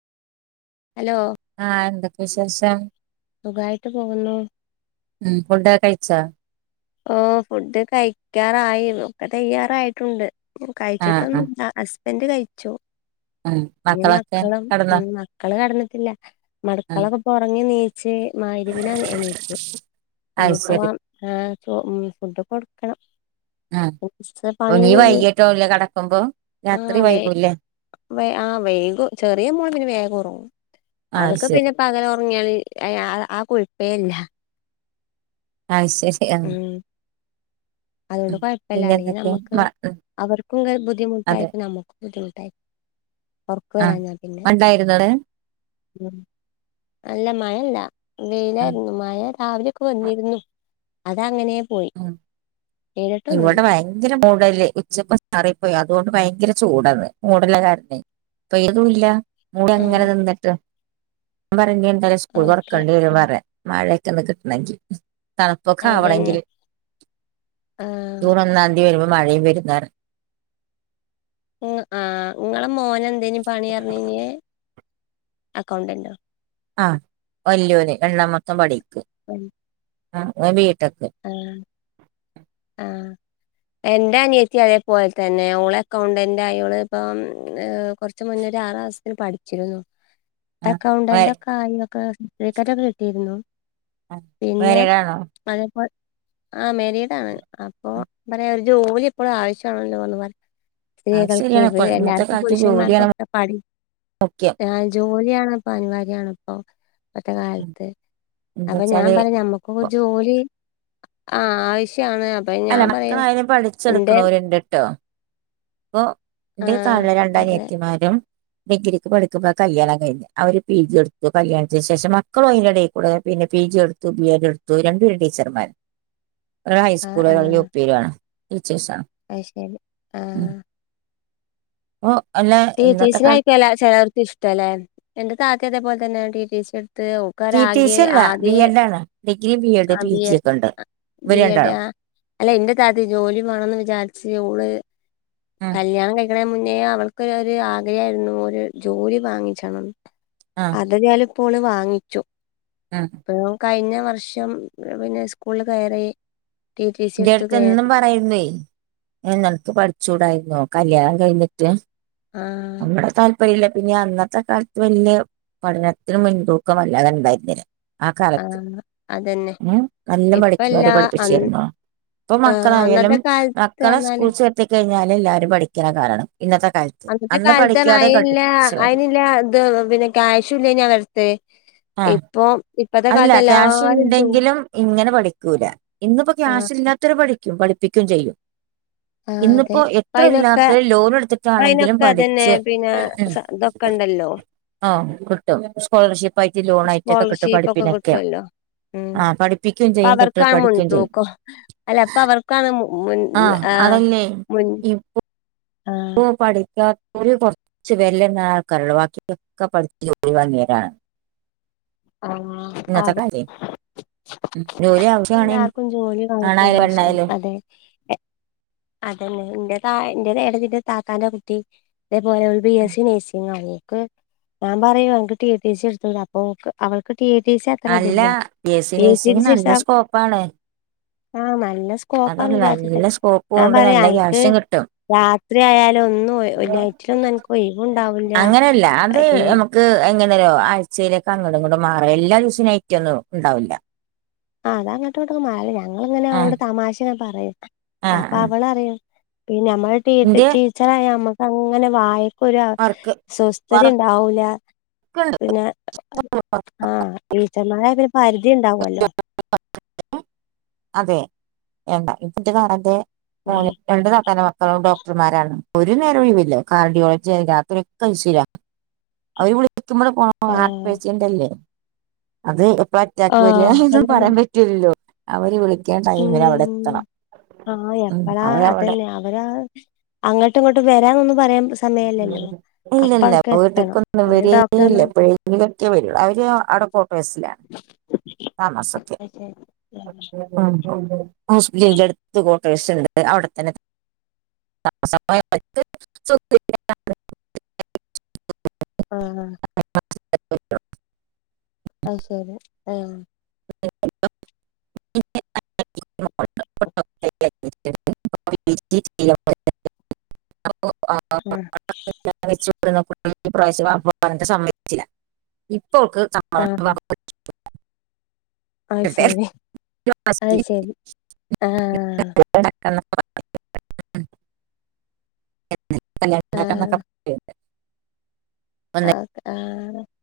Hello ആഹ് [unintelligible] [unintelligible] സുഖായിട്ട് പോകുന്നു ഉം ഫുഡോക്കെ കയ്ച്ചാ ഓ ഫുഡ് കഴിക്കാറായി ഒക്കെ തയ്യാറായിട്ടുണ്ട് ആഹ് ആഹ് കഴിച്ചിട്ടൊന്നുല്ല [unintelligible] ബെന്റ് കഴിചോ ആഹ് ഇഞ് മക്കളൊക്കെ മക്കളും കടന്നോ ഉം മക്കള് കട്ന്ന് [unintelligible] ആഹ് മട്ക്കളൊക്കെ ഒറങ്ങി നീ ചെ മഹ് രിബിനാ എണീറ്റെ അത് ഇനിയിപ്പോ ശരി ആഹ് ഉം ഫുഡ് കൊട്ക്കണം ആഹ് ഓ പണി നീ വൈകിട്ടാവുല്ലേ കടക്കുമ്പോ രാത്രി ആഹ് വേ വൈകൂല്ലേ വേ ആ വേഗം ചെറിയ മോൻ പിന്നെ വേഗം ഒറങ്ങും അത് അവൾക് ശരി പിന്നെ പകല് ഒറങ്ങിയാല് യാ യാ ആഹ് കുയ്പേയില്ല അത് ശരി ആഹ് ഉം അതു കൊണ്ട് ഉം കൊയ്പ്പല്ല അല്ലെങ്കി പിന്നെന്തൊക്കെ നമ്മക്ക് മ ഉം അവർക്കും അതെ ബുദ്ധിമുട്ടായിരിക്കും നമ്മക്കും [unintelligible] ഒർക്ക് ആഹ് വേരാഞ ഞാൻ പിന്നെ മഴണ്ടായിരുന്നോ അവിടെ അല്ല മഴല്ല ഉം വെയിലായിരുന്നു മഴ രാവിലെയൊക്കെ വന്നിരുന്നു അത അങ്ങനെ ഉം ഇവിടെ ഭയങ്കര ടല് ഉച്ചക്ക് ചാറിപ്പോയി അതുകൊണ്ട് ഭയങ്കര ചൂടാണ് മൂടല കാരണെ അപ്പൊ പെയ്യ്തും ഇല്ല മൂടി അങ്ങനെ ആഹ് നിന്നിട്ട് [unintelligible] സ്കൂൾ ഓക്കെ തൊറകണ്ടി വരി പറയ മഴ പെട്ടന്ന് കിട്ട്ണേങ്കി തണുപ്പൊക്കെ അതന്നെ ആവണെങ്കില് ആഹ് ജൂൺ ഒന്നാം തീയതി വരുമ്പോ മഴയും വരുന്നാണ് ആഹ് നിങ്ങളെ മോന് എന്തേനി പണി അറിഞ്ഞിനെ അക്കൗണ്ടന്റ് ആ വല്ല്യോന് രണ്ടാമത്തൊൻ പഠിക്ക് ആ അവ ബി ടെക്ക് ആ ആ എന്റെ അനിയത്തി അതേപോലെ തന്നെ ഓൾ അക്കൗണ്ടന്റെ ആൾ ഇപ്പ കൊറച് മുന്നെ ഒരു ആറാസത്തിൻ മുൻപ് പഠിച്ചിരുന്നു ആഹ് മാ അക്കൗണ്ടന്റ് ഒക്കെ ആയോ? ആ സ്ർട്ടിഫിക്കറ്റ് ഒക്ക കിട്ടിയിരുന്നു ആ മേരെടാണോ? ആ മേരീഡ ആണ് അപ്പൊ പറയാ ഒര് ജോലി എപ്പളു ആവശ്യാണെല്ലോന്ന് പറിയിം. അത് സ്ത്രീകൾക്ക് ശരിയാണ് ഇവ് ഇപ്പൊ ഇന്നത്തെ എല്ലാർക്കും കാലത്ത് ജോലിയാണ് പുരുഷന്മാർക്കൊക്കെ പണി മുഖ്യം ആ ജോലിയാണ് പ്പൊ അനിവാര്യണ് ഇപ്പൊ ഇന്നത്തെ കാലത്ത് അപ്പൊ ഞാൻ എന്താച്ചാല് പറഞ്ഞു നമ്മക്കൊക്കെ ജോലി ആഹ് ആവിശ്യ അല്ല മക്കൾ ആയാലും എന്റെ പഠിച്ചെടുക്കണോരുണ്ടിണ്ടിട്ടാ പോ എന്റെ ആഹ് താഴെള്ള രണ്ട് അതെ അനിയത്തിമാരും ഡിഗ്രിക്ക് പഠികുമ്പോ കല്യാണം കഴിഞ്ഞത് അവര് പി ജി എടുത്തു കല്യാണത്തിന് ശേഷം മക്കളുണ്ട് ഈ കൂടെ അതിന്റെ ഇടയിൽക്കൂ പിന്നെ പി ജി എടുത്തു ബി എഡ് എടുത്തു രണ്ടുപേരും ടീച്ചർമാര് ഒരാൾ ഹൈസ്കൂ കുറെകഴിഞ്ഞു [unintelligible] ഒപ്പുകാണ് അഹ് ശരി ആഹ് ഒ ടീച്ചേസിനെ ആയിക്കല്ല ചിലവർക്ക് ഇഷ്ട അല്ലെ എന്റെ താത്തയിതെ പോലെ തന്നേ തന്നെ ടി ടി സി ത് ഓക്ക് ടി ടി സി ഒരാകെ അല്ല ബി ആദ്യ എഡ് ആണ് degree B Ed P G ഒക്കെ ഉണ്ട് ഇവര് ബി എഡ്‌ രണ്ടാളും ആ അല്ല എന്റെ താത്ത ജോലി വേണംന്ന് വിചാരിച്ച് ഓള് ഉം കല്യാണം കഴി കുറെ മുന്നേ അവൾക്ക് ഒരു ആഗ്രഹ ആരുന്നു ഒരു ജോലി വാങ്ങിച്ചണംന്ന് ഉം അതേതാലും ഫോണ് വാങ്ങിച്ചു ഉം പെങ്ങും കഴിഞ്ഞ വർഷം പിന്നെ സ്കൂളിൽ വേറെ [inaudible] ന്റെ അടുത്ത് എന്നും പറയുന്ന ന്റെടത്ത് പഠി ചൂടായിരുന്നോകല്യാണം കഴിഞ്ഞിട്ട് ആഹ് ല്ല പിന്നെ അന്നത്തെ കാലത്ത് വല്യ പഠനത്തിന് മുൻതൂക്കം വല്ലാതെ ഉണ്ടായിരുനില്ല ആ കാലത്ത് ആഹ് അതന്നെ മംനല്ല ഇപ്പല്ല പഠിക്കണവരെ അന്ന് പഠിപ്പിച്ചരുന്നോ ഇപ്പൊ ആ, അന്നത്തെ മക്കളായാലും കാലത്ത് മക്കളെ പറഞ്ഞാല് സ്കൂള് ചേർത്തി കഴിഞ്ഞാല് എല്ലാരും പഠിക്കുന്ന കാലാണ് ഇന്നത്തെ കാലത്ത് അന്നത്തെ അന്ന് കാലത്ത് പഠിക്കാതെ അയിനില്ല കെട്ടിച്ചവര് അയിനില്ല ഇത് പിന്നെ ക്യാഷും ഇല്ലനി ഞാങ്ങളുടെത് ഇപ്പൊ ഇപ്പത്തെ അതല്ല കാലത്ത് ക്യാഷ് എല്ലാരും ജോ ഇണ്ടെങ്കിലും ഇങ്ങനെ പഠിക്കൂല ഇന്നിപ്പോ ആ ക്യാഷ് ഇല്ലാത്തവരു പഠിക്ക പഠിപ്പിക്കും ചെയ്യും ആഹ് അതെ ഇന്നിപ്പോ എത്ര അയിനൊക്കെ ഇല്ലാത്തോൽലോൺഎടുത്തി [unintelligible] ആണെങ്കിലും അയിനൊക്കെ അതന്നെ പഠിച്ച് പിന്നെ സ ഇതൊക്കെ ഉ ഉണ്ടല്ലോ ആ കിട്ടും സ്കോളർഷിപ്പ് ആയിട്ട് ലോൺ ആയിട്ടൊക്കെ കിട്ടു പക്കെ കിട്ടുവല്ലോ ഉ പഠിപ്പിക്കുകയും അപ്പൊ ചെയ്യും അവർക്കാ കുട്ടികൾ പഠിക്കുകയും ചെയ്യും മുൻതൂക്കം അല്ല പ്പ അവർക്കാണ് ആ മുൻ ആഹ് ഓ പഠിക്കാ ഓല് കൊർച്ച് വെരലെണ്ണാ ആൾക്കാരൊള്ളു വാക്കിയൊക്കെ പഠിച്ച് ജോലിവാങ്ങിയവരാണ്. ആഹ് ഇന്നത്തെ അവർക്ക് കാലത്ത് ജോലി ആവ എല്ലാർക്കും ജോലി വാങ്ങല് ആവശ്യാ ണ് അതെ എ അതെന്നെ എന്റെ തായെ എന്റെര് ഏട്ടത്തിന്റെ താത്താന്റെ ആ കുട്ടി അതേപോലെ ഓല് ബി എസ് സി നഴ്സിംഗ് ആയേ ക്ക് ഞാൻ പറയുംഅൻക്ക് ടി ടി സി എടുത്തൂടെ അപ്പൊ ഓക്ക് അവൾക്ക് ടി ടി സി അത്ര അല്ല ഇതില്ല [unintelligible] പ്പാണ് ആ മ നല്ല സ്കോപ്പാ വിചാരിച്ചട്ട നല്ല സ്കോപ്പും ഞാൻ ഉണ്ട് പറയാ നല്ല അനക്ക് ക്യാഷും കിട്ടും രാത്രി ആയാല ഒന്നു നൈറ്റിലൊന്നും അൻക്ക് ഒയുവുഉണ്ടാവില്ല പിന്നെ ങ്ങേര ആഴ്ചയിലേക്കെ അങ്ങോട്ട് ഇങ്ങോട്ടും മാറ എല്ലാ ദിവസും നൈറ്റൊന്നും ഉണ്ടാവില്ല ആ അതാങ്ങട്ടോട്ട മാറി ഞങ്ങിളങ്ങനെ ആഹ് അവളോട് തമാശ ക്ക് ങ്ങ പറയും ആഹ് അപ്പൊ ആഹ് അവളറിയും പിന്ന നമ്മള് ടീ ഇന്റെ ടീച്ചറായ നമ്മ അങ്ങനെ വായി ഒരു വർക്ക് സ്വസ്ഥത ഉണ്ടാവൂല വർക്കുണ്ട് പിന്നെ ആ ടീച്ചർമാരായ പിന്നെ പരിധി ഉണ്ടാവല്ലോ അതെ വേണ്ടാ ഇപ്പത്തെ കാലത്തെ ഉം ഓന് രണ്ട് താത്തന്റെ മ ഡോക്ടർമാരാണ് ഒരു നേരം ഒഴിവില്ല കാർഡിയോളജി ആ രാത്രിക്കെ ഐ സില അവര് [unintelligible] ടെ പോണം ആ ഹാർട്ട് പേശ്യന്റ്ല്ലേ അതെ ആ പറ്റാക്ക് വരിയാ ഇതന്നും അതന്നെ പറയാൻ പറ്റൂലല്ലോ അവര് വിളി ഉം ആ ഉം എപ്പഴാ അവരവിടെ അതന്നെ അവരാ അങ്ങോട്ടും ഇങ്ങോട്ടും വരനൊന്നും പറയാം ഇല്ലല്ല എത്തണം വീട്ടക്കൊന്നും അങ്ങനെ വരേല്ല ഡോക്ടർമാർ എപ്പോഴെങ്കിലൊക്കെ വരുള്ളൂ അവര് അടക്കോട്ടസിലാണ് താമസൊക്കെ അത് ഹോസ്പിറ്റലിന്റെ അടുത്ത് ക്വാട്ടേഴ്സ് ഉണ്ട് അവിടെത്തന്നെ [unintelligible] ആ [unintelligible] ആ ശരി ആ [unintelligible] ഉം [unintelligible] പ്രാവശ്യ സമ്മതിച്ചില്ല ഇപ്പോൾക്ക് അത് ശരി ആഹ് ആഹ് ആഹ് [unintelligible] അത് ശരി കല്യാണം അത് ശരി ആ [unintelligible] [unintelligible] ഒന്നര ആതെ ആ